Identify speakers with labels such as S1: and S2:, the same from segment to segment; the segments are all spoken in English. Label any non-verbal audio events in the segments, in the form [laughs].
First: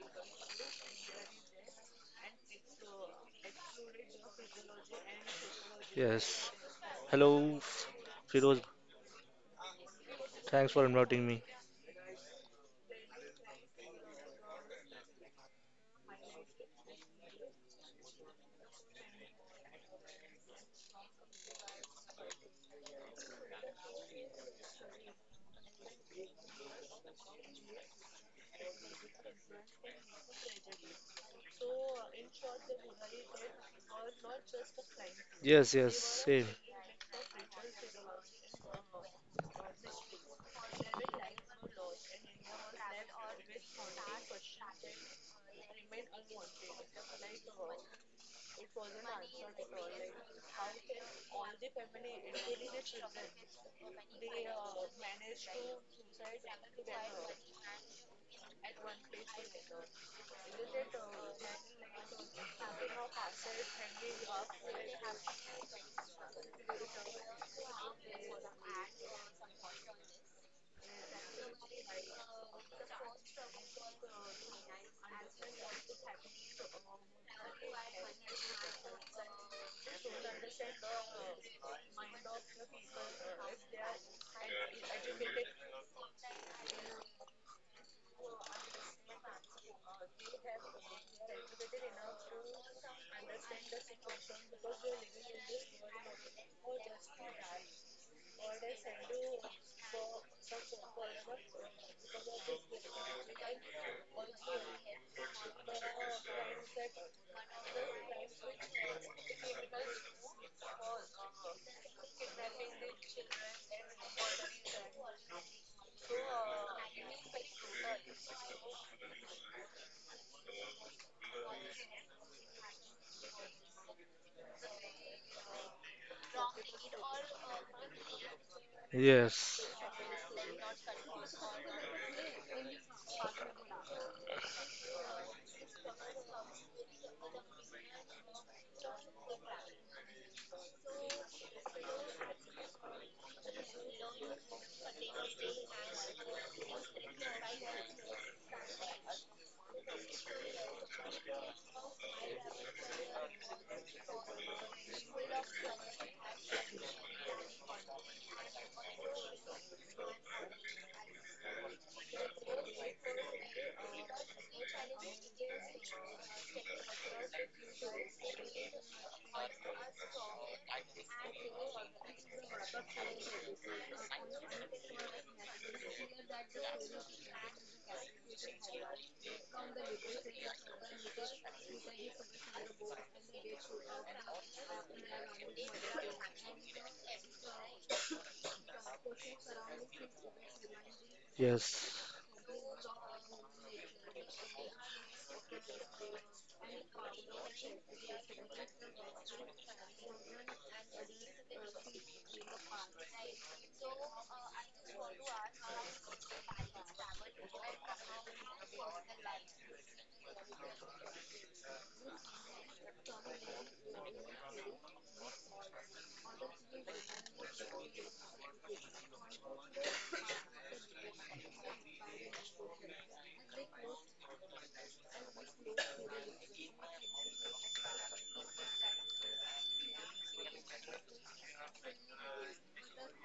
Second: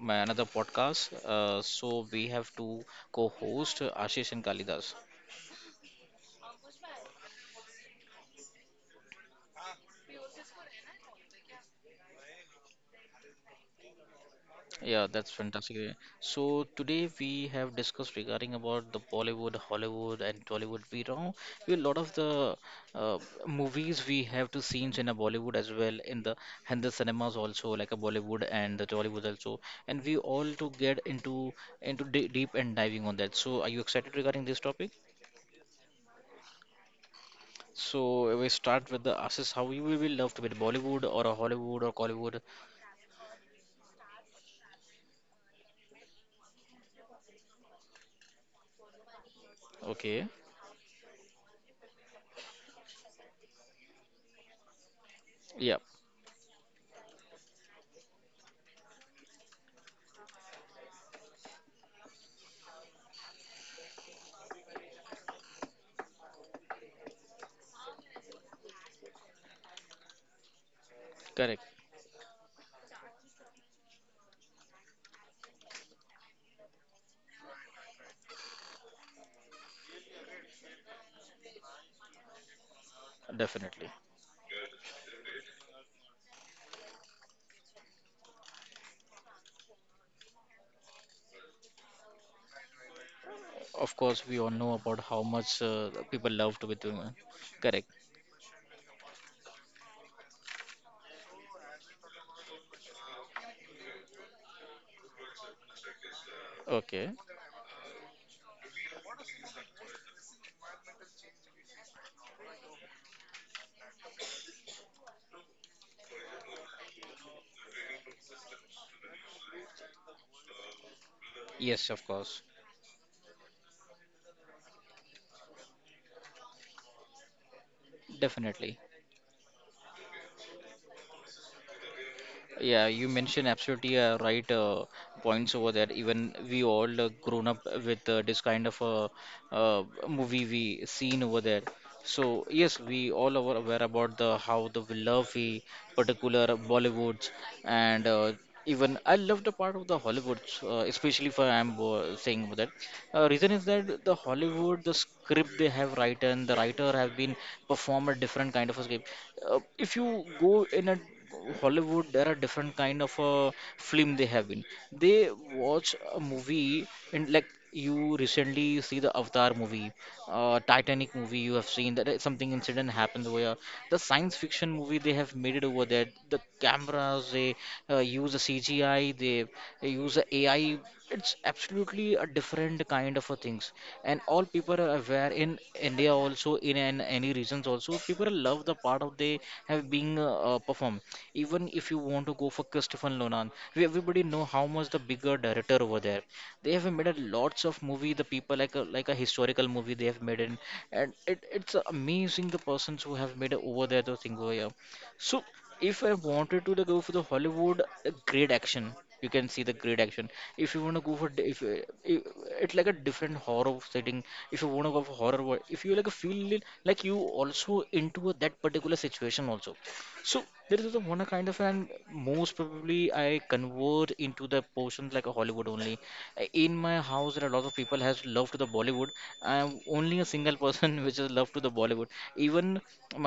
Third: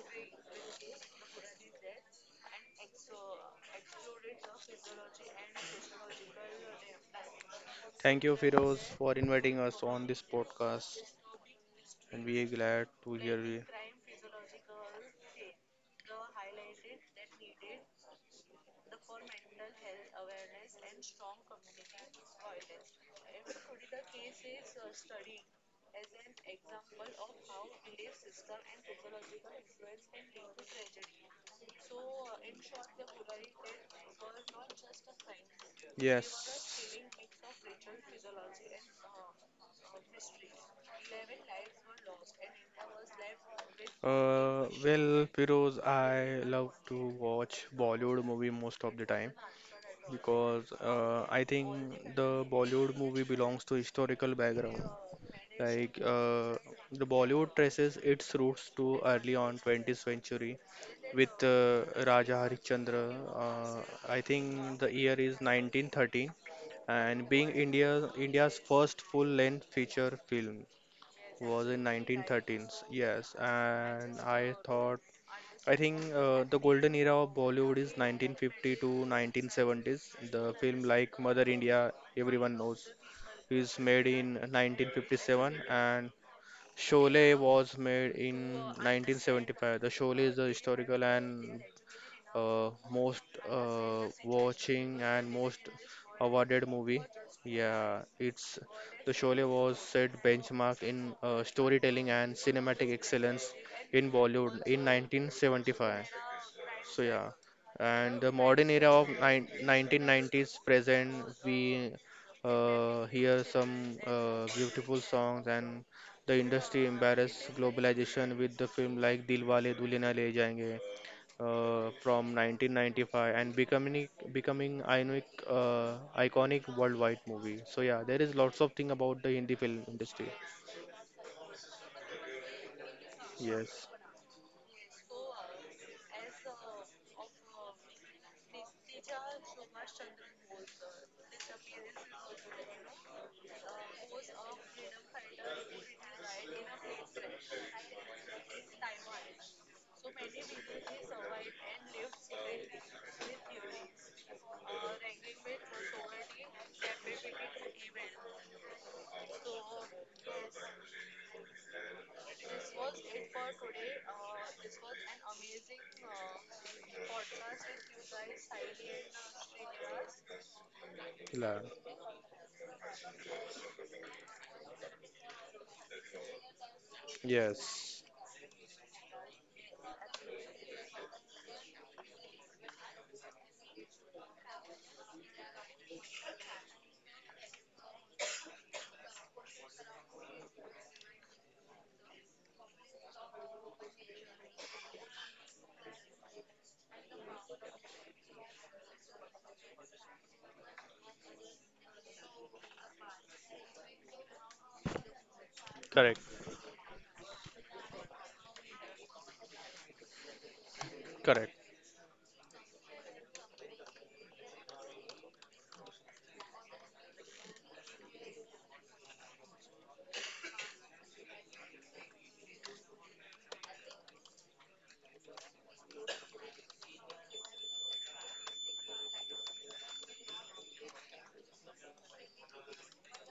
S1: my another podcast. So we have two co-hosts, Ashish and Kalidas.
S2: Yes. Hello,
S3: Thank you,
S2: Firoz.
S3: Firoz, for inviting us on this
S2: Thanks for
S3: podcast,
S2: inviting me.
S3: and we are glad to hear you.
S1: Yeah, that's fantastic. So today we have discussed regarding about the Bollywood, Hollywood, and Tollywood. We know we a lot of the uh, movies we have to scenes in a Bollywood as well in the and the cinemas also like a Bollywood and the Tollywood also. And we all to get into de deep and diving on that. So are you excited regarding this topic?
S2: Yes, yes, same.
S3: Yes.
S1: So we start with the Ashish, how you will be loved with Bollywood or a Hollywood or Collywood?
S3: Well, Firoz, I love to watch Bollywood movie most of the time
S1: Okay,
S3: because I think the Bollywood movie belongs to historical background.
S1: yeah,
S3: Like uh, the Bollywood traces its roots to early on 20th century with Raja Harishchandra. I think the year is 1913, and being India's first full-length feature film was
S1: correct,
S3: in 1913. Yes, and I thought I think the golden era of Bollywood is 1950 to 1970s. The film like Mother India, everyone knows, is
S1: definitely.
S3: made in 1957, and Sholay was made in 1975. The Sholay is the historical and most
S1: Of course, we all know
S3: watching
S1: about
S3: and
S1: how
S3: most
S1: much people
S3: awarded
S1: loved with
S3: movie.
S1: women. Correct.
S3: Yeah, it's the Sholay was set benchmark in storytelling and cinematic excellence in Bollywood in 1975. So
S1: Okay.
S3: yeah, and the modern era of 1990s present, we hear some beautiful songs, and the industry embraces globalization with the film like Dilwale Dulhania Le Jayenge
S1: Yes, of course,
S3: from 1995 and becoming iconic, iconic worldwide movie. So yeah, there is lots of
S1: definitely.
S3: thing about the Hindi
S2: Yes,
S3: film industry.
S1: Yeah, you mentioned
S3: Yes,
S1: absolutely right points over there. Even we all grown up with this kind of movie we seen over there. So yes, we all are aware about the how the we love we particular Bollywoods and even I love the part of the Hollywoods, especially for I'm saying that reason is that the Hollywood, the script they have written, the writer have been perform a different kind of a script. If you go in a Hollywood, there are different kind of a film they have been. They watch a movie and like you recently see the Avatar movie Titanic movie you
S3: La-
S1: have seen that something incident happened where the science fiction movie they have made it over there. The cameras they
S3: yes,
S1: use the CGI, they use the AI. It's absolutely a different kind of a things, and all people are aware in India also in an, any regions also people love the part of they have being performed. Even if you
S2: yes.
S1: want to go for Christopher Nolan, we everybody know how much the bigger director over there they have made a lots of movie the people like a historical movie they have made in, and it's amazing the persons who have made over there the thing over here. So if I
S3: correct,
S1: wanted to like, go for the Hollywood great action, you can see the great action. If you want to go for di-
S3: correct.
S1: if, I- it's like a different horror setting. If you want to go for horror wo- if you like feel it, like you also into a- that particular situation also. So there is the one kind of and most probably I convert into the portions like a Hollywood only. In my house there are a lot of people has love to the Bollywood. I am only a single person [laughs] which is love to the Bollywood. Even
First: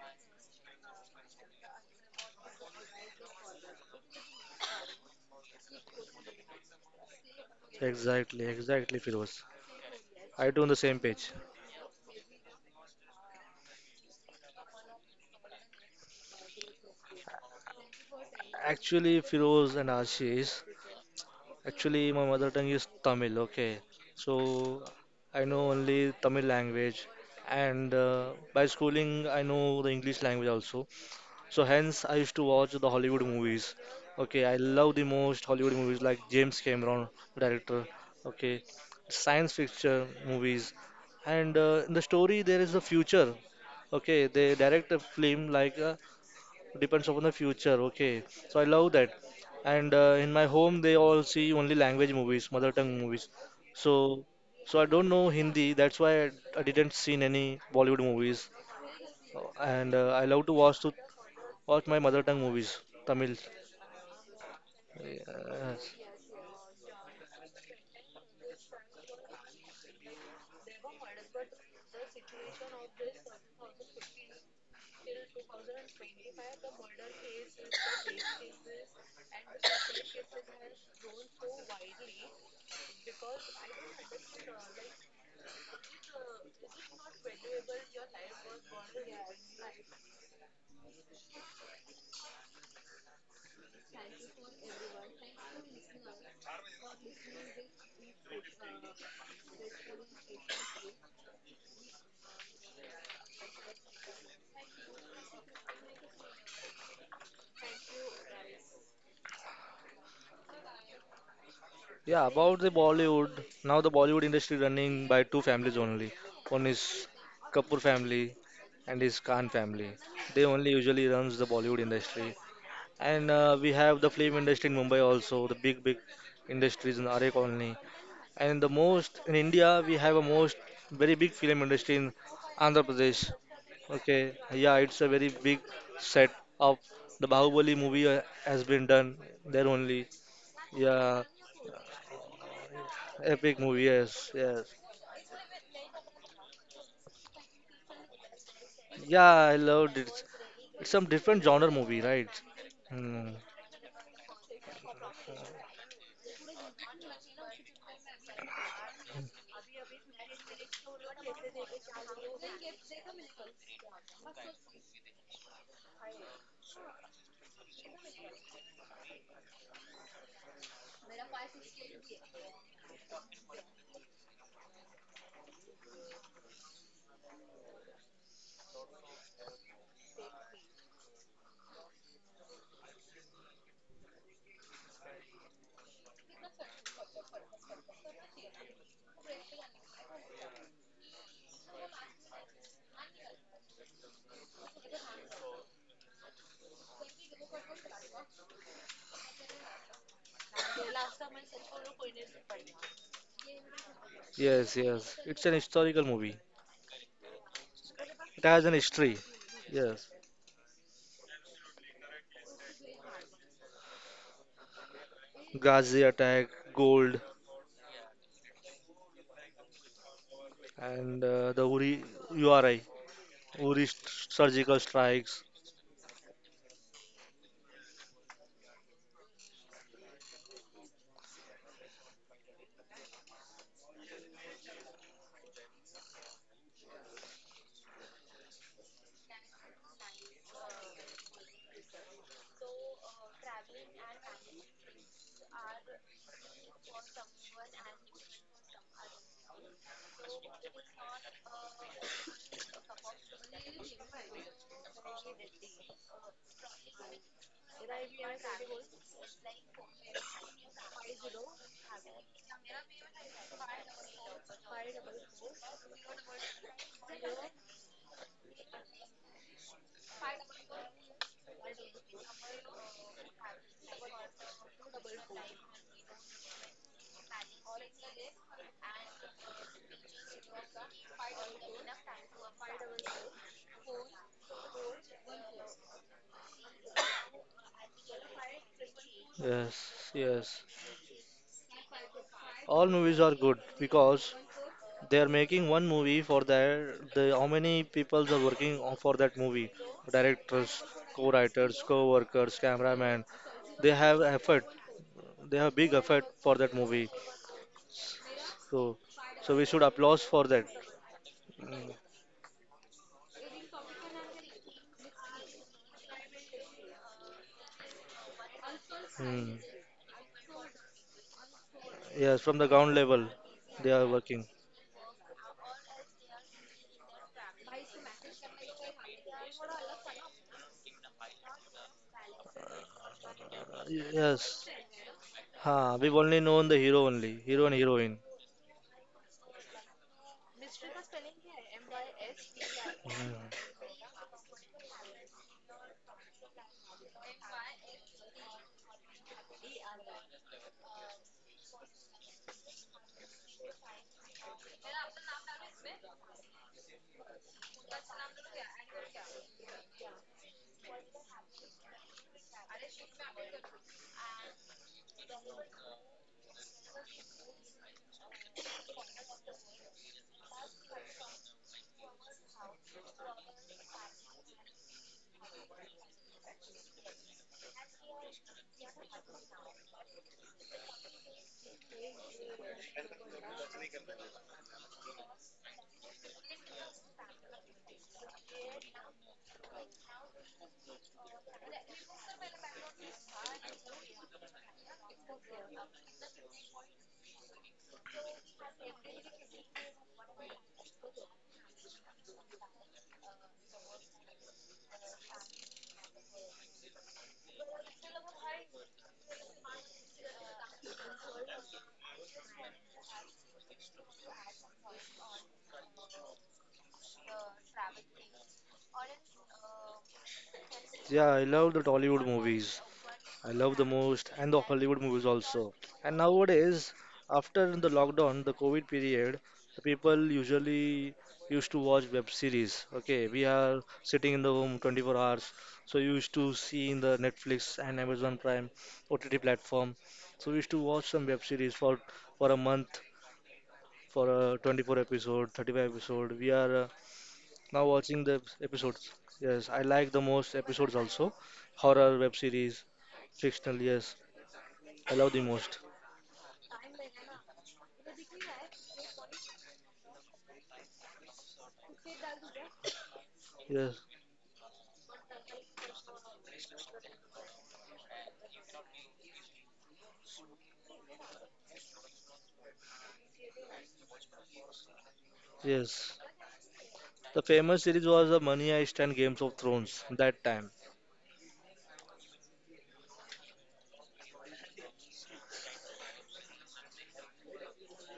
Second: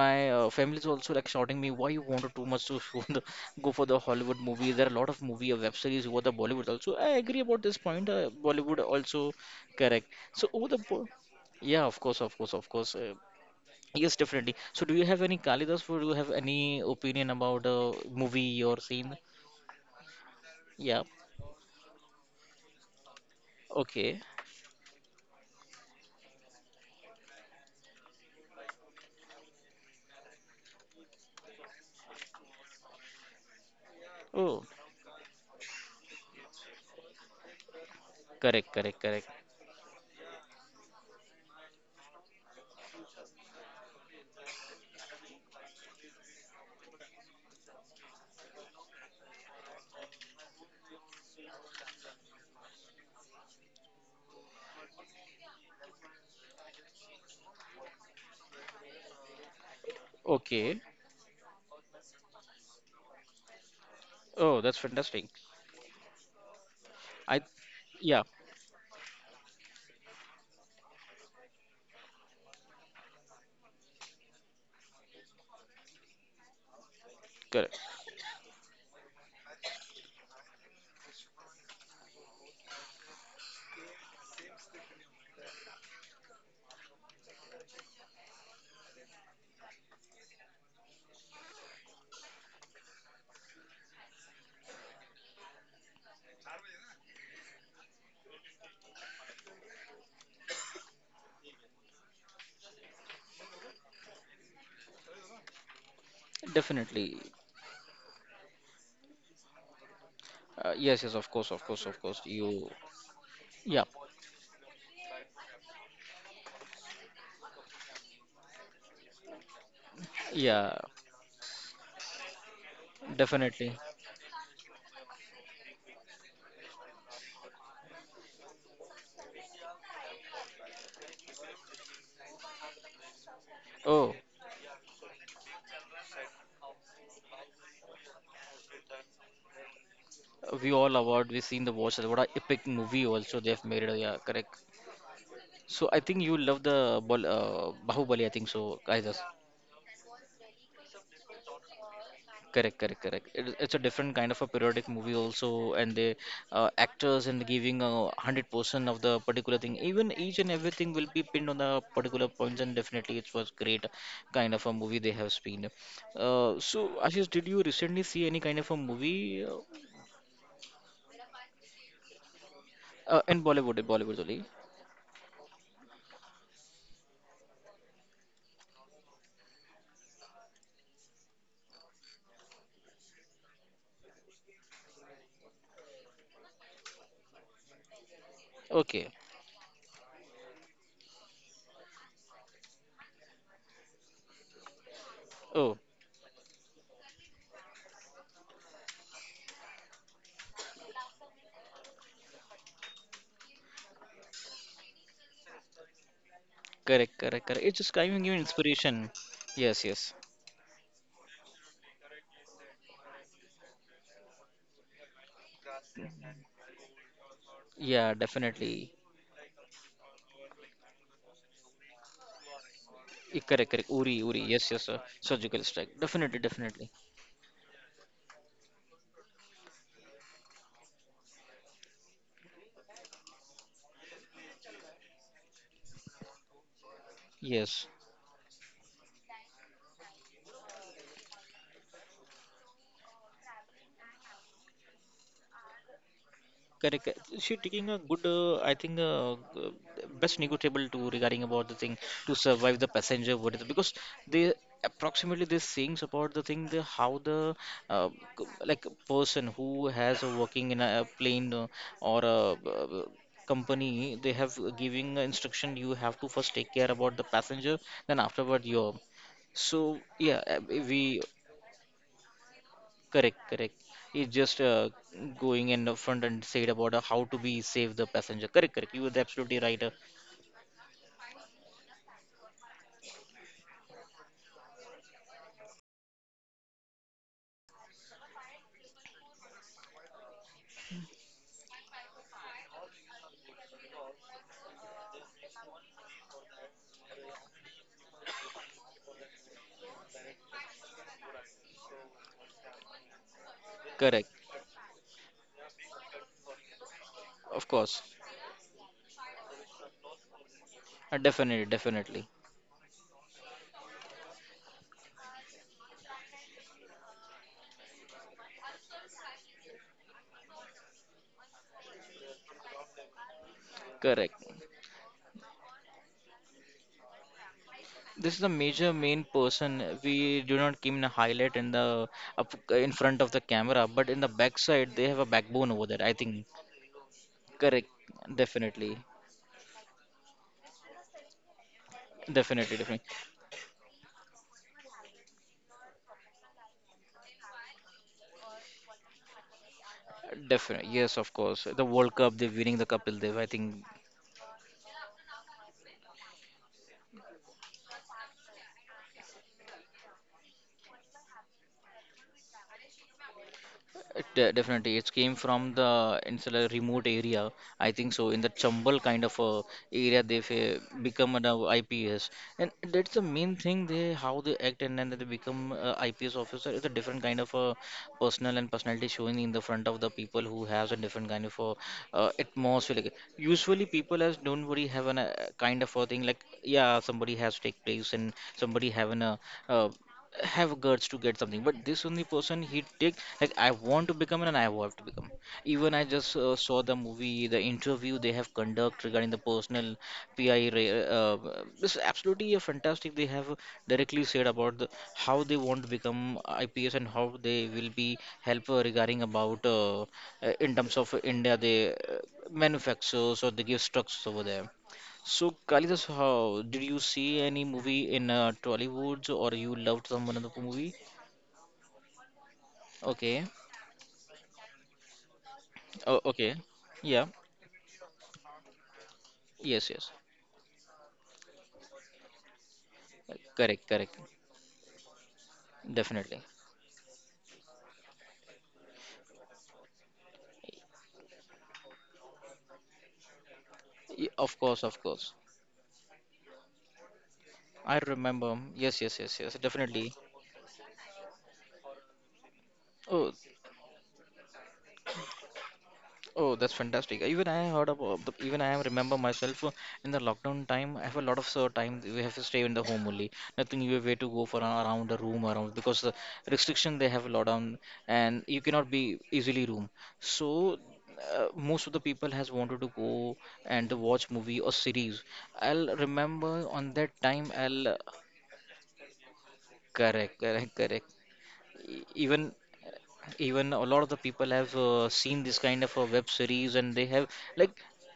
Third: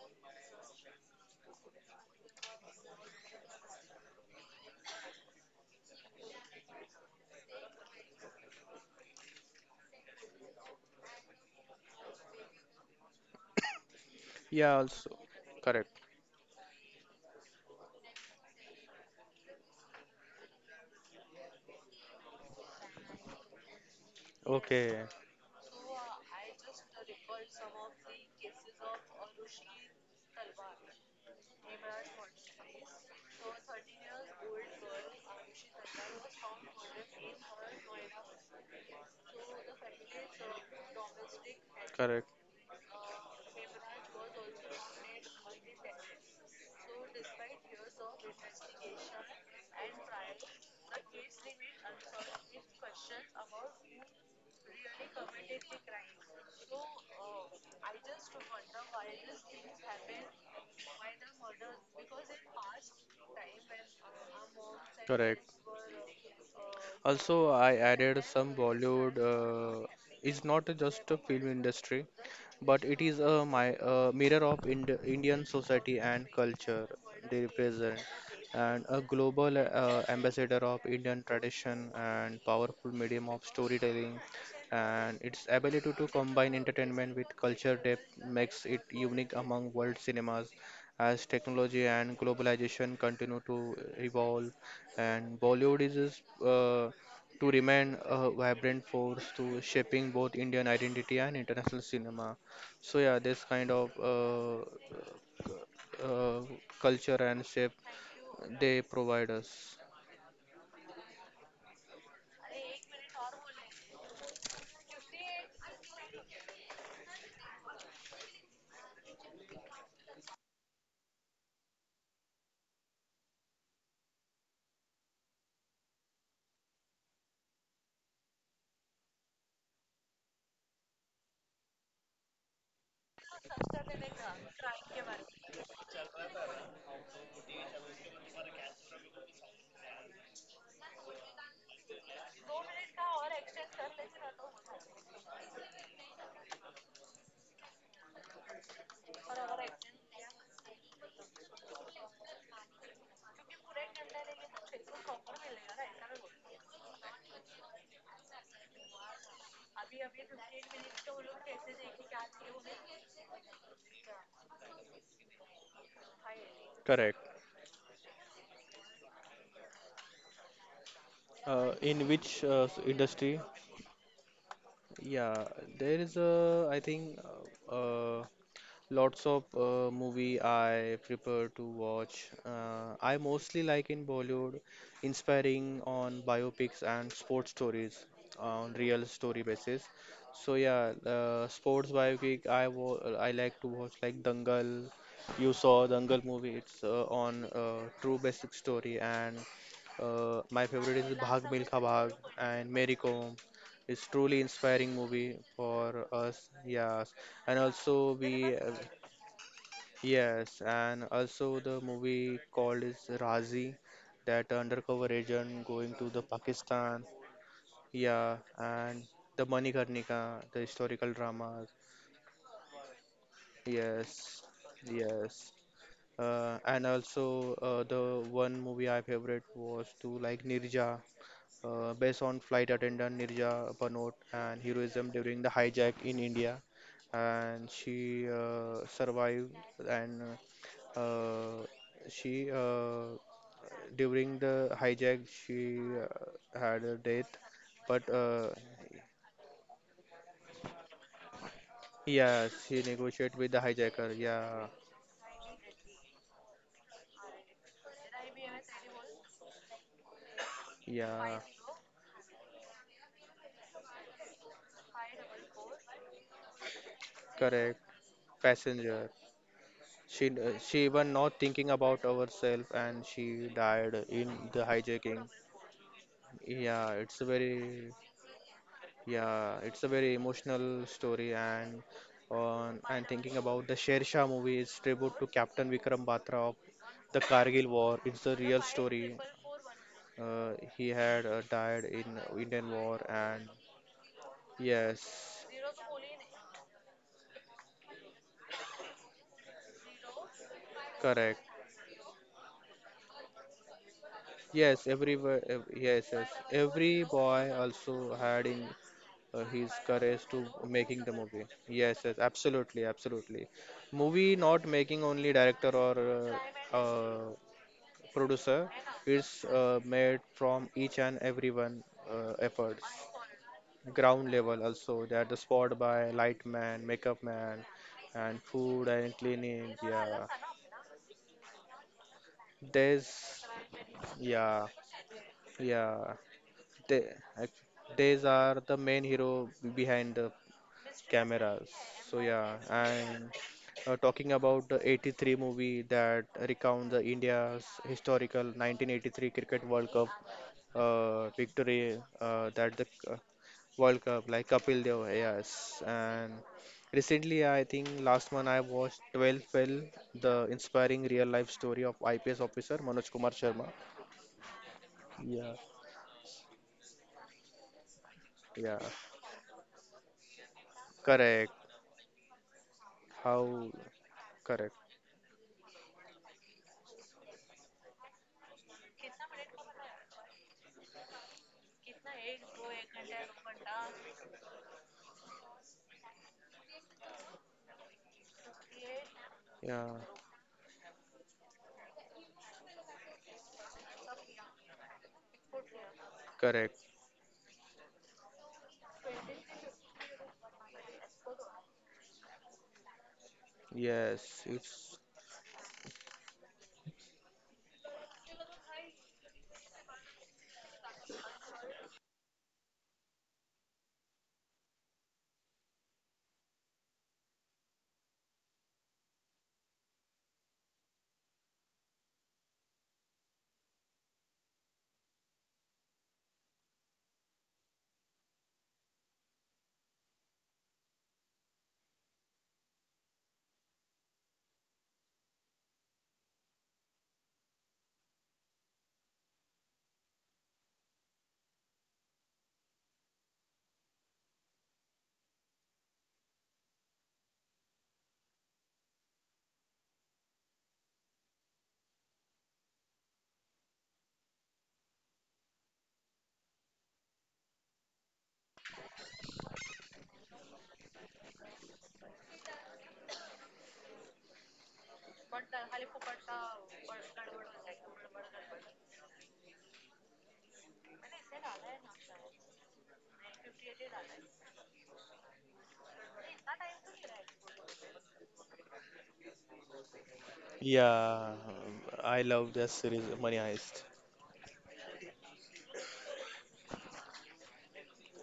S1: my family is also like shouting me why you wanted too much to [laughs] show the, go for the Hollywood movies? There are a lot of movie web series over the Bollywood also. I agree about this point.
S2: Exactly,
S1: Bollywood
S2: exactly,
S1: also
S2: Firoz.
S1: correct. So
S2: I too
S1: over
S2: on the
S1: the
S2: same
S1: bo-
S2: page.
S1: yeah of course of course of course yes definitely.
S3: Yeah,
S1: So do you
S3: also
S1: have any Kalidas or
S3: correct.
S1: do you have any opinion about a movie or scene?
S2: Actually, Firoz and Ashish,
S1: Yeah,
S2: actually, my mother tongue is Tamil, okay?
S1: okay.
S2: So
S3: Okay,
S2: I know only Tamil language, and by schooling, I know the English language also. So hence I used to watch the Hollywood movies. Okay, I
S1: Oh,
S2: love the most Hollywood movies like James Cameron, director. Okay,
S1: correct, correct, correct.
S2: science fiction movies, and in the
S3: correct,
S2: story there is a future. Okay, they direct a film like depends upon the future. Okay, so I love that. And in my home they all see only language movies, mother tongue movies. So so I don't know Hindi. That's why I didn't seen any Bollywood movies. And I love to watch
S1: Okay.
S2: to Watch my mother tongue movies, Tamil.
S1: Oh, that's fantastic.
S3: correct.
S2: Yes.
S1: I,
S3: Also, I added
S1: yeah,
S3: some Bollywood is not just a film industry, but it is a mirror of Indian society and culture they
S1: correct.
S3: represent, and a global ambassador of Indian tradition and powerful medium of storytelling. And its ability to combine entertainment with culture depth makes it unique among world cinemas. As technology and globalization continue to evolve, and Bollywood is to remain a vibrant force to shaping both Indian identity and international cinema. So yeah, this kind of uh,
S1: Definitely.
S3: culture and shape they provide us.
S1: Yes, yes, of course, of course, of course.
S2: Yeah, about
S1: You,
S2: the Bollywood. Now
S1: yeah,
S2: the Bollywood industry running by two families only. One is Kapoor family and his Khan family. They only
S1: yeah,
S2: usually runs the Bollywood industry. And we
S1: definitely.
S2: have the film industry in Mumbai also, the big industries in Are Colony. And the most in India, we have a most very big film industry in Andhra Pradesh.
S1: Oh,
S2: Okay, yeah, it's a very big set of the Bahubali movie has been done there only.
S1: we all
S2: Yeah,
S1: award we seen the watch. What a epic movie also they
S2: epic
S1: have
S2: movie.
S1: made. Yeah,
S2: Yes,
S1: correct.
S2: yes.
S1: So I think you love the Bal- Bahubali. I think so, guys.
S2: Yeah, I loved it. It's some different genre movie, right?
S1: Correct, correct, correct.
S2: Hmm.
S1: It's a different kind of a periodic movie also, and the actors and giving 100% of the particular thing. Even each and everything will be pinned on the particular points, and definitely it was great kind of a movie they have seen. So
S3: Correct.
S1: Ashish, did you recently see any kind of a movie
S3: In which industry?
S1: in Bollywood? In Bollywood only.
S3: Yeah, there is a I think uh, uh, lots of movie I prefer to watch. I mostly like in Bollywood, inspiring on biopics and sports stories on real
S1: Okay.
S3: story basis. So yeah, sports biopic I like to watch like Dangal. You
S1: Oh,
S3: saw Dangal movie. It's on true basic story, and my favorite is Bhag Milkha Bhag and Mary Kom. It's truly
S2: Yes,
S3: inspiring
S2: yes.
S3: movie
S2: It's an
S3: for
S2: historical
S3: us.
S2: movie.
S3: Yeah,
S1: correct, correct,
S3: and
S1: correct. It's
S3: also
S1: just giving you
S2: It
S3: we
S2: has an
S1: inspiration.
S2: history.
S1: Yes,
S2: Yes.
S1: yes.
S3: yes, and also the movie called is Razi, that undercover agent going to
S2: Ghazi
S3: the
S2: attack,
S3: Pakistan,
S2: gold,
S1: Yeah,
S3: yeah,
S1: definitely.
S3: and the Manikarnika, the historical
S2: and
S3: dramas.
S2: the Uri URI,
S1: Eh, correct,
S2: Uri
S1: correct.
S2: st-
S1: Uri,
S3: Yes,
S1: Uri. Yes,
S2: surgical
S1: yes, sir.
S2: strikes.
S3: yes,
S1: Surgical strike. Definitely,
S3: and
S1: definitely.
S3: also, the one movie I favorite was to like Nirja, based on flight attendant Nirja Panot and heroism during the hijack in India. And
S1: Yes,
S3: she survived and uh, she during the hijack she had a
S1: correct, correct.
S3: death,
S1: She taking a
S3: but
S1: good, I think, best negotiable to regarding about the thing to
S3: yeah, she
S1: survive the
S3: negotiated
S1: passenger
S3: with the
S1: what is because
S3: hijacker.
S1: they
S3: Yeah,
S1: approximately these things about the thing the how the uh, like person who has a working in a
S3: yeah,
S1: plane or a company they have giving instruction you have to first take care about the
S3: correct.
S1: passenger then afterward your
S3: Passenger.
S1: so yeah
S3: She even
S1: we
S3: not thinking about ourselves and
S1: correct,
S3: she
S1: correct.
S3: died in
S1: It's
S3: the
S1: just
S3: hijacking.
S1: going in the front and said
S3: Yeah,
S1: about
S3: it's
S1: how to be
S3: very
S1: save the passenger. Correct, correct. You are
S3: Yeah,
S1: absolutely
S3: it's a
S1: right.
S3: very emotional story, and on and thinking about the Sher Shah movie is tribute to Captain Vikram Batra of the Kargil War. It's a real story.
S2: Yes,
S3: Uh,
S2: yes.
S3: he had died in Indian
S2: All
S3: War,
S2: movies are
S3: and
S2: good because they are
S3: yes,
S2: making one movie for their the how many people are working on for that movie. Directors,
S3: correct.
S2: co-writers, co-workers, cameraman. They have
S1: Correct.
S2: effort.
S3: Yes, everywhere.
S2: They
S3: Ev
S2: have big
S3: Yes,
S2: effort
S3: yes.
S2: for that
S3: Every
S2: movie.
S3: boy
S1: Of course.
S3: also had in
S2: So, so we should
S3: his
S2: applause
S3: courage
S2: for
S3: to
S2: that.
S3: making the movie.
S1: Definitely,
S2: Mm.
S3: Yes,
S1: definitely.
S3: yes. Absolutely, absolutely. Movie not making only director or uh, uh, producer. It's
S2: Mm.
S3: made from each and everyone
S2: Yes, from the
S3: efforts.
S2: ground level, they are
S3: Ground
S1: Correct.
S2: working.
S3: level also. They are the spot by light man, makeup man,
S1: This
S3: and
S1: is the
S3: food
S1: major
S3: and
S1: main
S3: cleaning.
S1: person
S3: Yeah.
S1: we do not keep in a highlight in the up in front of
S3: There's
S1: the camera, but in the
S3: yeah,
S2: Yes.
S1: backside they have a backbone over
S3: yeah.
S2: Ha,
S1: there.
S2: we've
S1: I
S2: only
S1: think.
S2: known the
S3: they
S2: hero only, hero and
S3: ac-
S1: Correct.
S2: heroine.
S3: these are the main
S1: Definitely.
S3: hero behind the cameras. So yeah,
S1: Definitely, definitely.
S3: and
S2: Mm.
S3: talking about the 83 movie that recount the India's historical 1983 cricket world cup,
S1: Definitely. Yes, of course.
S3: victory,
S1: The World Cup, they're
S3: that
S1: winning
S3: the
S1: the Kapil Dev. I think
S3: world cup like Kapil Dev. Yes, and recently I think last month I watched 12 fell, the inspiring real life story of IPS officer Manoj Kumar Sharma.
S1: de- definitely, it came
S3: Yeah.
S1: from the instead insular remote area. I think so. In the
S3: Yeah,
S1: Chambal kind of area, they've become an
S3: correct.
S1: IPS, and that's the main
S3: How
S1: thing. They how they
S3: correct.
S1: act and then they become IPS officer is a different kind of personal and personality showing in the front of the people who has a different kind of atmosphere. Like, usually, people as don't worry have an kind of a thing like yeah, somebody has take place and somebody having a uh,
S3: Yeah.
S1: have guts to get something but this only person he take like I want to become and I want to become. Even I just saw
S3: Correct.
S1: the movie the interview they have conduct regarding the personal pi ra- this is absolutely a fantastic they have directly
S3: Yes.
S1: said about the,
S3: It's
S1: how they want to become IPS and how they will be help regarding about in terms of India they manufacture so they give structures over there. So, Kalidas, how did you see any movie in Tollywood or you loved some one of the movie?
S2: Yeah, I love the Tollywood movies.
S1: Okay.
S2: I love the most, and the Hollywood movies also. And
S1: Oh, okay.
S2: nowadays,
S1: Yeah.
S2: after the lockdown, the COVID period, the
S1: Yes, yes.
S2: people usually used to watch web series. Okay, we are
S1: Correct, correct.
S2: sitting in the home 24 hours, so you used
S1: Definitely.
S2: to see in the Netflix and Amazon Prime OTT platform. So we used to watch some web series for a month, for
S1: Y-
S2: a
S1: of course,
S2: 24
S1: of course.
S2: episode, 35 episode. We are now
S1: I
S2: watching the
S1: remember. Yes,
S2: episodes.
S1: yes, yes, yes.
S2: Yes, I like
S1: Definitely.
S2: the most episodes also, horror web series
S1: Oh,
S2: fictional, yes, I love the most.
S1: oh, that's fantastic. Even I heard about the, even I remember myself in the lockdown time. I have a lot of time. We have to stay in the home only. Nothing
S2: Yes,
S1: you have way to go for a- around the room around because the restriction they have a lot on and you cannot be easily room. So most of the people has wanted to go and watch movie or series. I'll
S2: yes.
S1: remember on that
S2: The
S1: time.
S2: famous
S1: I'll
S2: series was the Money Heist and Games of Thrones
S1: correct,
S2: that time.
S1: correct, correct.
S3: yeah,
S1: E-
S3: I
S1: even
S3: love that series, Money
S1: even
S3: Heist.
S1: a lot of the people have seen this kind of a web series and they have like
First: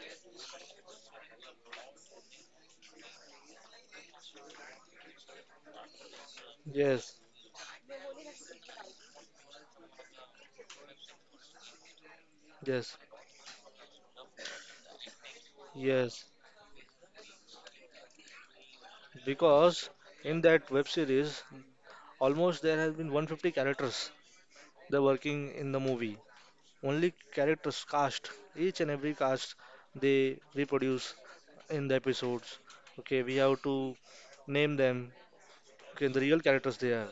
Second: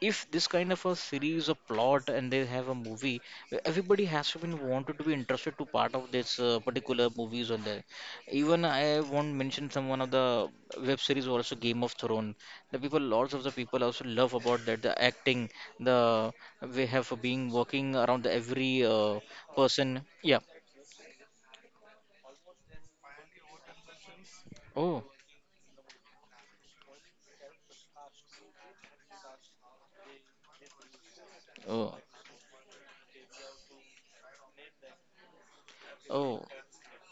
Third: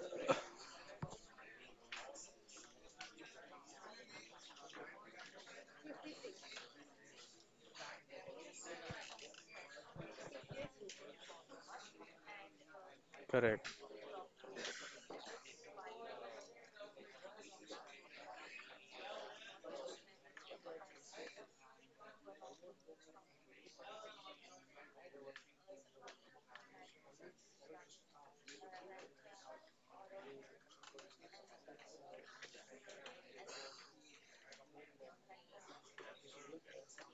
S1: if this kind of a series a plot and they have a movie everybody has been wanted to be interested to part of this particular
S2: Yes,
S1: movies on there. Even I won't mention some one of the web series also Game of Thrones, the
S2: yes,
S1: people lots of the
S3: Correct.
S1: people also love about that the acting the
S2: yes.
S1: we have been working around every
S2: Because
S1: person. Yeah,
S2: in that web series, almost there has been 150 characters. They're
S1: oh,
S2: working in the movie. Only characters cast, each and every cast, they reproduce in
S1: oh,
S2: the episodes. Okay, we have to name them. Okay, the real
S1: oh.
S2: characters they are.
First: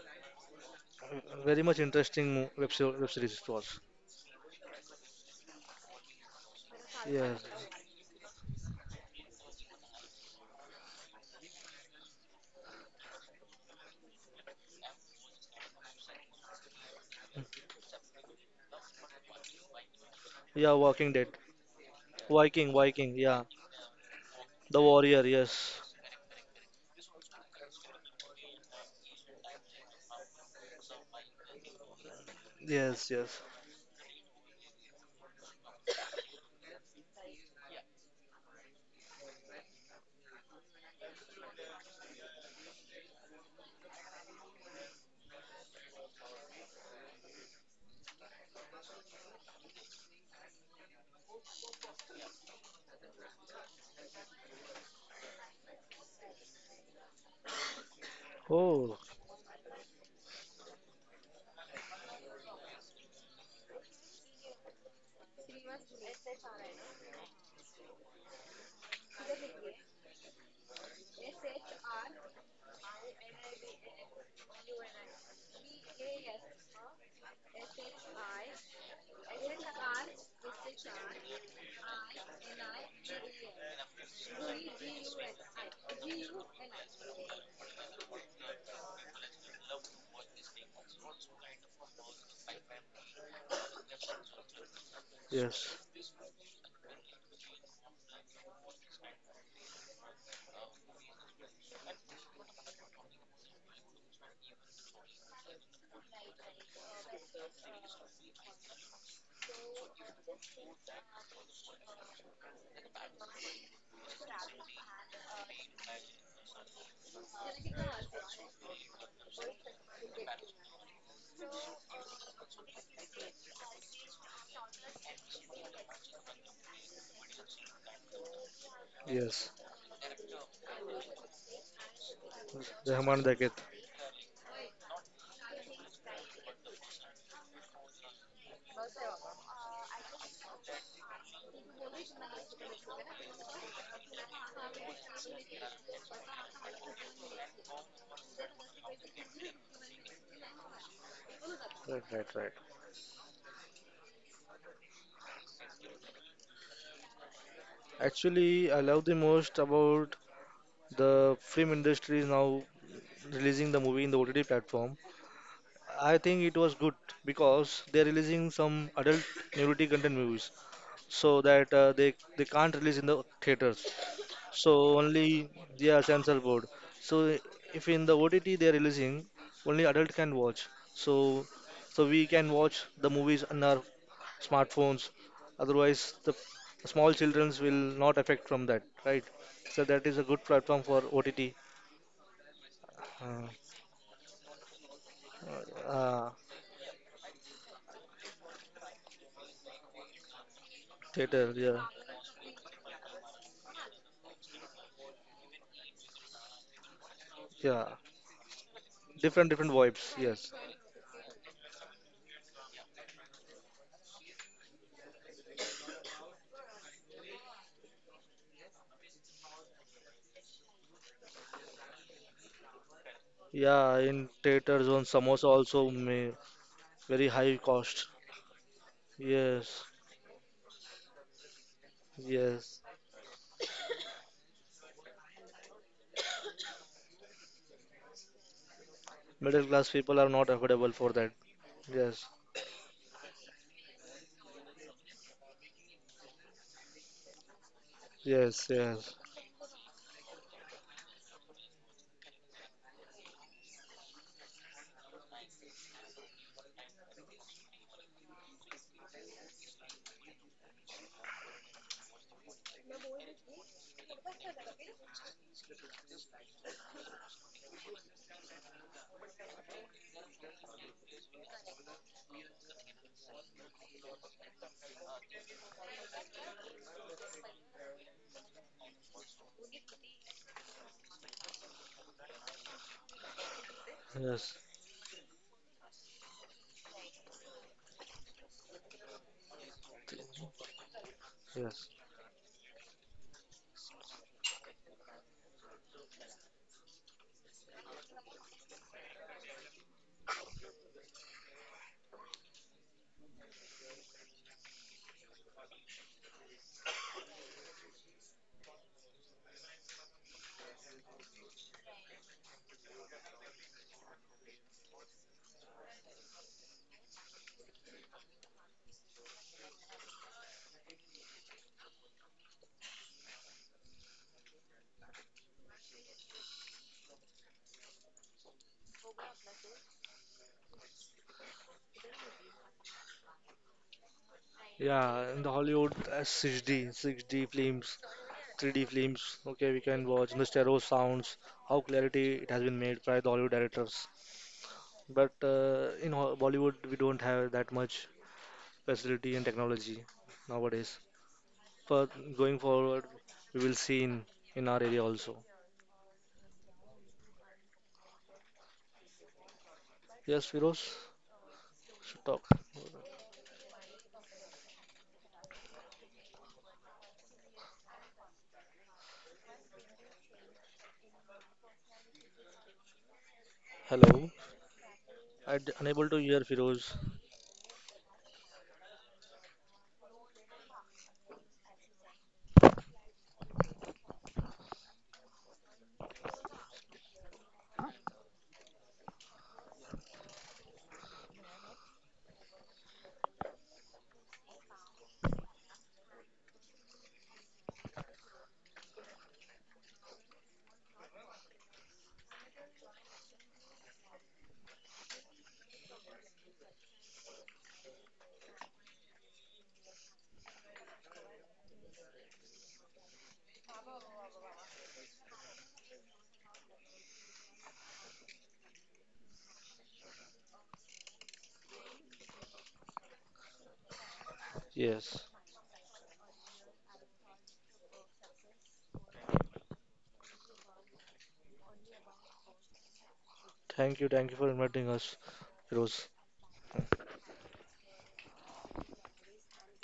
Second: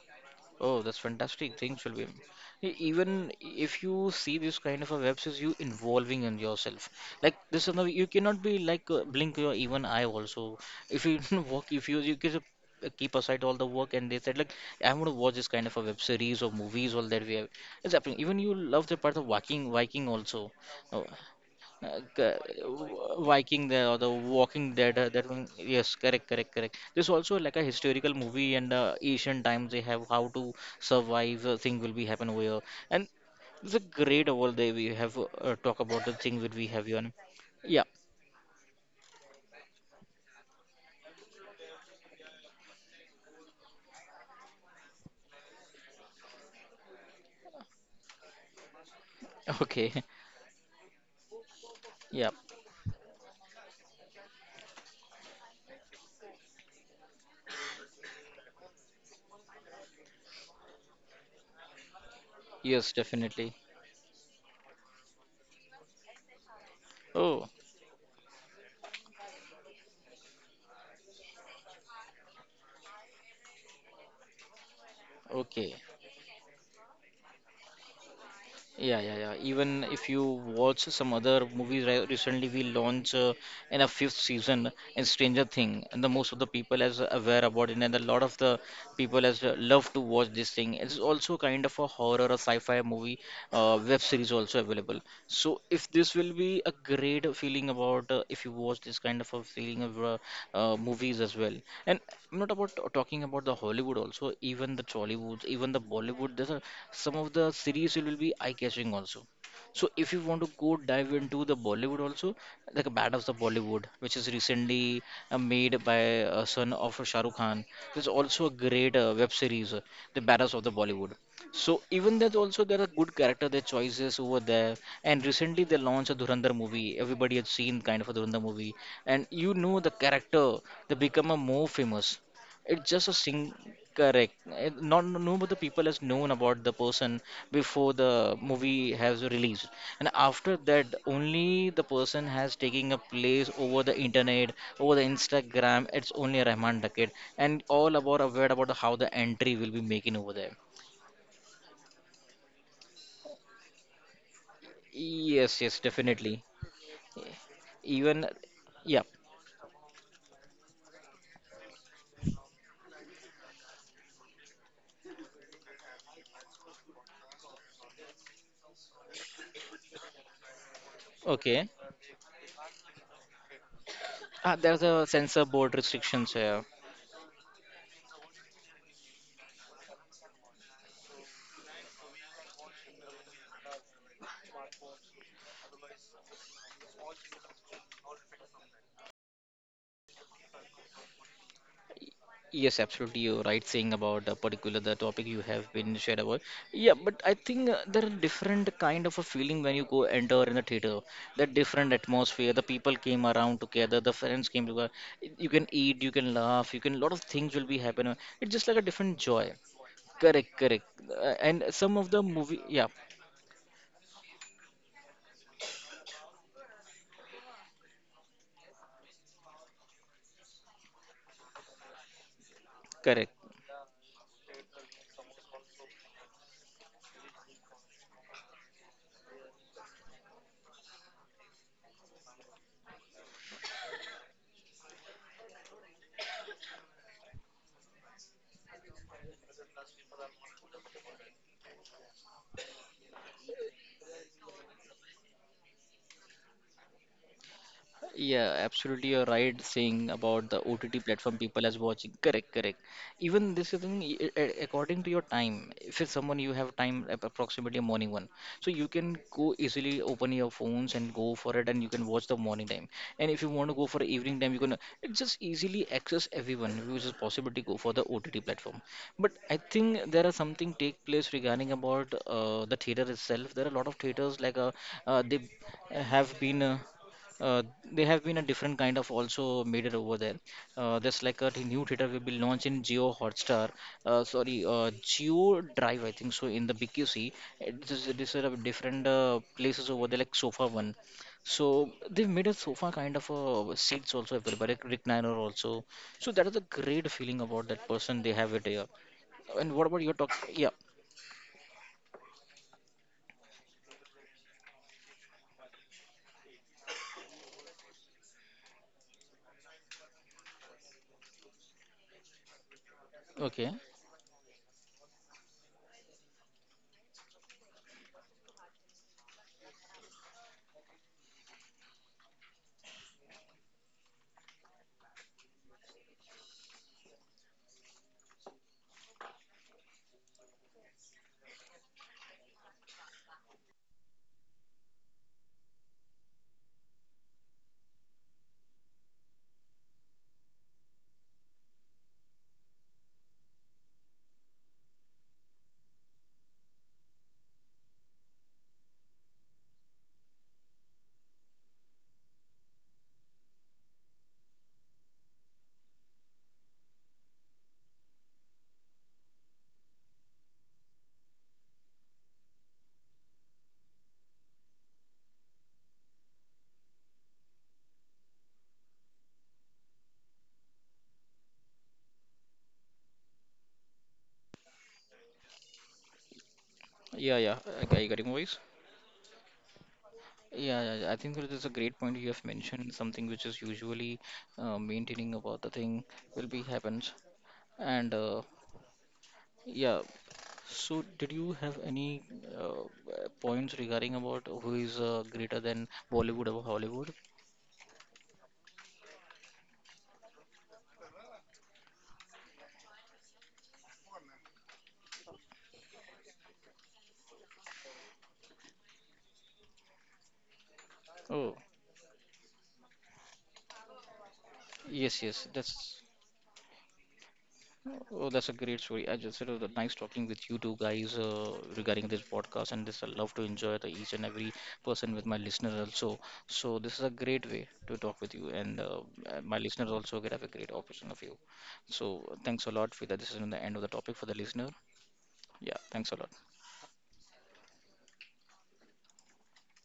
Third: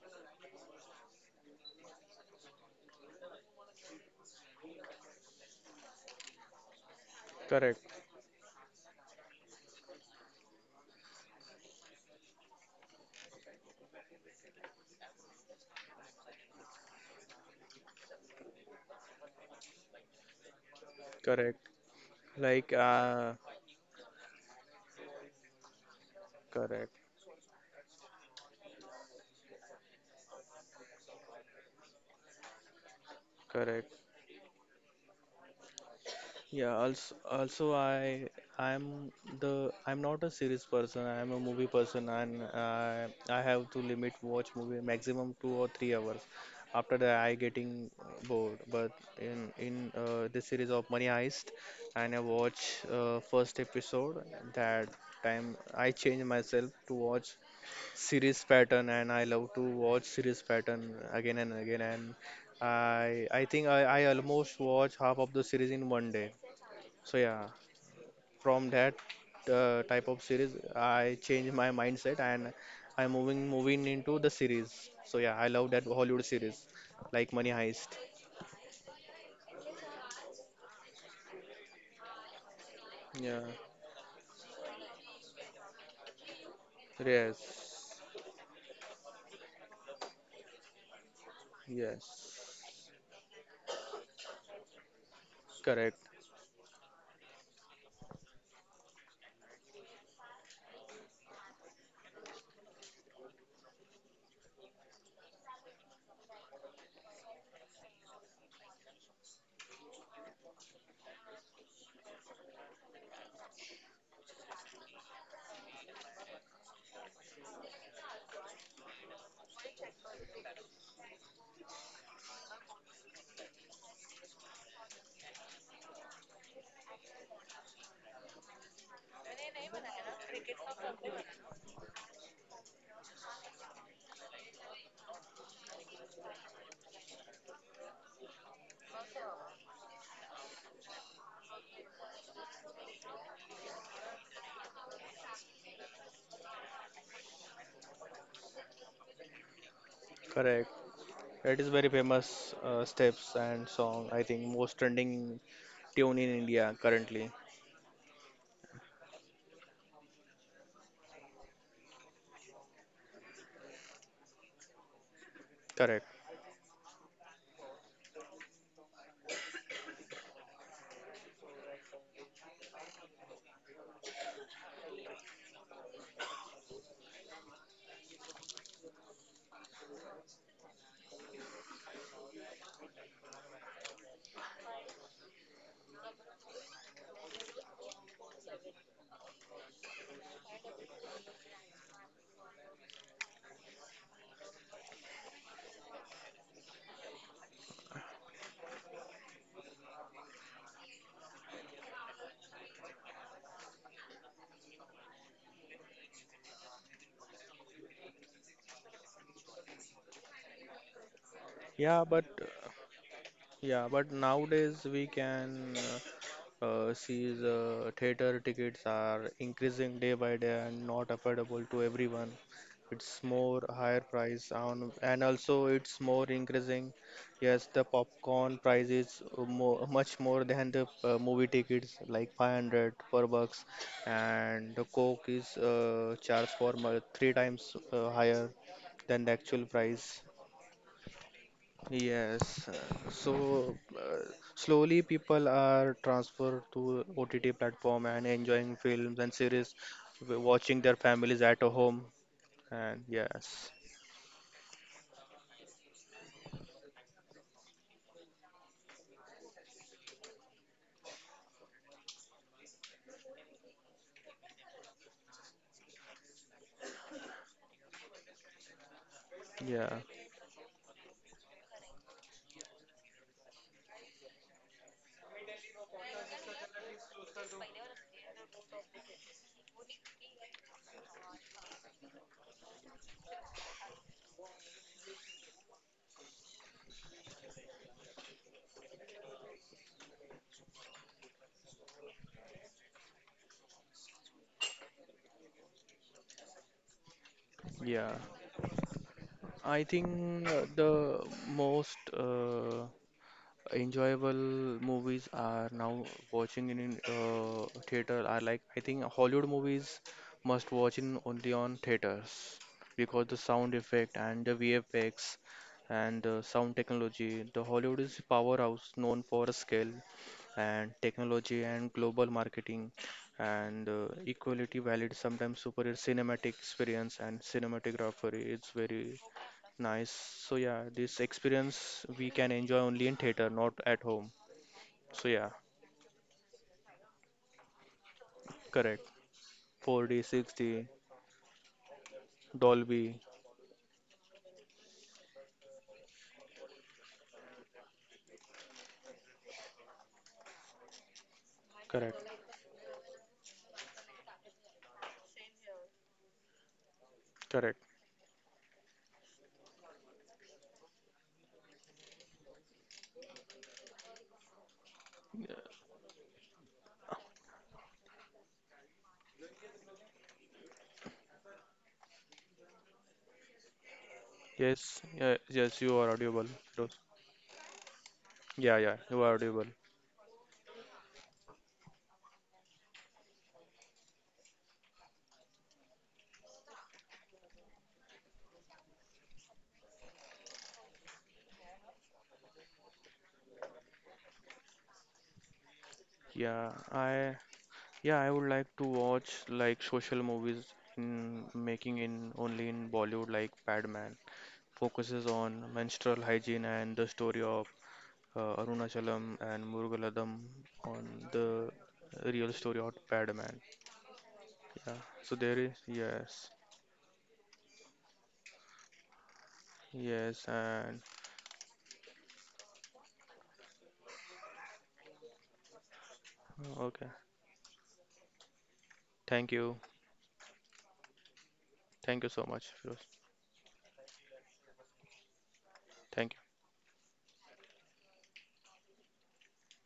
S1: Oh, that's fantastic.
S2: Very much
S1: Thanks, Shilpi.
S2: interesting
S1: E-
S2: web
S1: even
S2: series it was.
S1: if you see this kind of a web series, you involving in yourself. Like this,
S2: Yes,
S1: is no-
S3: Correct.
S1: you cannot be like blink your even eye also. If you [laughs] work, if you can keep aside all the work and they said like I'm gonna watch this kind of a web series or movies all that we have. It's happening. Even you love the part of Viking, Viking also.
S2: yeah,
S1: Oh,
S2: Walking Dead.
S3: Correct.
S1: uh, c-
S3: Like
S2: Viking, Viking,
S3: uh
S2: yeah.
S1: Viking there or the Walking
S2: The
S1: Dead.
S2: warrior,
S1: That one,
S2: yes.
S1: yes, correct, correct, correct.
S3: correct.
S1: There's also like a historical movie and ancient times they have how to survive. Thing will be happen over here, and
S2: Yes, yes.
S1: it's a
S3: Correct.
S1: great world that we have talk about the thing that we
S3: Yeah,
S1: have here.
S3: also, also
S1: Yeah. [laughs]
S3: I I'm the I'm not a series person. I'm a movie person, and I have to limit watch movie maximum 2 or 3 hours. After that, I getting bored. But in
S1: Okay.
S3: in uh, the series of Money Heist, and I
S1: Yeah.
S3: watch first episode. That time I change myself to watch series pattern,
S2: Oh,
S3: and I love to watch series pattern again and again. And
S1: Yes,
S3: I I
S1: definitely.
S3: think I I almost watch half of the series in one day. So
S1: Oh.
S3: yeah, from that type of series, I changed my mindset, and I'm moving into the series. So yeah, I love
S1: Okay.
S3: that Hollywood series like Money Heist.
S1: Yeah, yeah, yeah. Even if you watch some other movies re- recently, we launch
S3: Yeah.
S1: in a fifth season in Stranger Thing, and the most of the people is aware about it, and a
S3: Yes.
S1: lot of the people has love to watch this thing. It's also kind of a horror or
S3: Yes.
S1: sci-fi movie web series also available so
S2: yes,
S1: if
S3: Correct,
S1: this will be a great feeling about if you watch this kind of a feeling of movies as well, and I'm not about talking about the Hollywood, also even the Tollywood, even the Bollywood. There's a, some of the series will be eye-catching also, so if you want to go dive into the Bollywood also, like a bad of the Bollywood, which is recently made by a son of Shahrukh Khan. There's also a great web series, the badass of the Bollywood, so even that also there are good character their choices over there. And recently they launched a Dhurandhar movie. Everybody had seen kind of a Dhurandhar movie, and
S2: yes.
S1: you know the character they become a more famous. It's just a
S2: Rahman
S1: sing
S2: Dakit.
S1: correct. It- not no, but the people has known about the person before the movie has released, and after that only the person has taking a place over the internet, over the Instagram. It's only Rahman Dakit, and all about aware about the, how the entry will be making over there.
S3: correct. It is very
S2: Right, right, right.
S3: famous steps and song. I think most trending
S1: Yes, yes,
S3: tune in
S1: definitely.
S3: India currently.
S1: Even,
S2: Actually, I
S1: yeah,
S2: love the most about the film industry is now releasing the movie in the OTT platform. I
S3: Correct.
S2: think it was good because they're releasing some adult nudity content movies so
S1: okay.
S2: that they can't release in the theaters.
S1: Ah,
S2: So
S1: there's a
S2: only,
S1: censor board
S2: yeah,
S1: restrictions
S2: censor
S1: here.
S2: board. So if in the OTT they are releasing, only adult can watch. So so we can watch the movies on our smartphones. Otherwise, the small childrens will not affect from that, right? So that is a good platform for OTT.
S1: Yes, absolutely. You're
S2: Uh,
S1: right saying about a particular the topic you have been shared
S2: uh,
S1: about. Yeah, but I think there are different kind of a feeling when you go enter in the theater. That
S2: theater, yeah,
S1: different atmosphere. The people came around together. The friends came together. You can eat. You can laugh. You can. Lot of things will be
S2: yeah.
S1: happening. It's just like a different joy.
S2: Different vibes, yes.
S1: Correct, correct. And some
S3: Yeah,
S1: of the
S3: but
S1: movie. Yeah,
S3: yeah, but nowadays we can sees theater tickets are increasing day by day and not affordable to everyone. It's
S1: correct.
S3: more higher
S2: Yeah, in
S3: price
S2: theater
S3: on,
S2: zone,
S3: and
S2: samosa
S3: also
S2: also
S3: it's more
S2: may
S3: increasing.
S2: very high
S3: Yes, the
S2: cost.
S3: popcorn price is
S2: Yes,
S3: more, much more than the movie tickets, like
S2: yes.
S3: 500 per bucks, and the Coke is charged for three times higher than the
S2: Middle
S3: actual
S2: class people
S3: price.
S2: are not affordable for that. Yes,
S3: Yes, slowly people are transferred to OTT platform and
S1: Yeah,
S2: yes,
S3: enjoying
S1: absolutely.
S2: yes,
S1: You're
S3: films and
S1: right
S3: series,
S1: saying about the OTT
S3: watching their
S1: platform people
S3: families
S1: as
S3: at
S1: watching.
S3: home.
S1: Correct, correct.
S3: And
S1: Even this is
S3: yes,
S1: according to your time. If it's someone you have time approximately morning one, so you can go easily open your phones and go for it, and you can watch the morning time. And if you want to go for evening time, you can it just easily access everyone, which is possible to go for the OTT platform. But I think
S3: yeah,
S1: there are something take place regarding about the theater itself. There are a lot of theaters like they have been. Uh, they have been a different kind of also made it over there. Just like a new theater will be launched in Geo Hotstar,
S2: yes,
S1: sorry, Geo Drive, I think so, in the BQC. It is a different places over there, like Sofa One.
S2: yes.
S1: So they've made a sofa kind of seats also available, like recliner also. So that is a great feeling about that
S3: yeah.
S1: person they have it here. And what
S3: I
S1: about your talk?
S3: think
S1: Yeah,
S3: the most enjoyable movies are now watching in theater are like I think Hollywood movies must watch in only on theaters because the
S1: okay,
S3: sound effect and the VFX and the sound technology. The Hollywood is powerhouse known for scale and technology and global marketing and equality valid sometimes superior cinematic experience and cinematography. It's very nice. So yeah, this experience we can enjoy only in theater, not at home.
S2: Yeah,
S3: So
S2: in the
S3: yeah,
S2: Hollywood 6D, 6D films, 3D
S3: correct.
S2: films. Okay, we can
S3: 4D,
S2: watch the stereo
S3: 6D,
S2: sounds, how clarity it has been made by
S3: Dolby.
S2: the Hollywood directors. But in Bollywood, we don't have that much facility and technology nowadays. But
S3: Correct.
S2: going forward, we will see in our area also.
S3: Correct.
S2: Yes, Firoz, should talk.
S3: Yeah.
S2: Hello,
S3: Yes. Yeah,
S2: I d
S3: yes, you
S2: unable
S3: are
S2: to hear
S3: audible.
S2: Firoz.
S3: Firoz.
S1: yeah, yeah. I got your voice.
S3: Yeah, yeah, you are audible.
S1: Yeah, yeah, yeah, I think that is a great point you have mentioned. Something which is usually maintaining about the thing will be happens. And yeah, so did you have any points regarding about who is greater than Bollywood or
S3: Yeah,
S1: Hollywood?
S3: I yeah, I would like to watch like social movies in making in only in Bollywood like Padman. Focuses on menstrual hygiene and the story of Arunachalam and Murugaladam on the
S1: Oh,
S3: Real Story Hotpad, man. Yeah.
S1: yes,
S3: So
S1: yes,
S3: there is
S1: that's
S3: yes,
S1: oh, that's a great story. I just said it was nice talking
S3: yes,
S1: with you two
S3: and
S1: guys regarding this podcast, and this I love to enjoy the each and every person with
S2: Yes,
S1: my listeners also. So this is
S3: okay.
S1: a great way to talk with you, and
S3: Thank
S1: my
S3: you,
S1: listeners also get have a great opportunity of you.
S3: thank you
S1: So
S3: so much,
S1: thanks a lot
S3: Firoz.
S1: for that. This is the end of the topic for
S2: thank
S1: the
S2: you for
S1: listener.
S2: inviting us,
S1: Yeah,
S2: Firoz.
S1: thanks a lot.
S3: Thank you.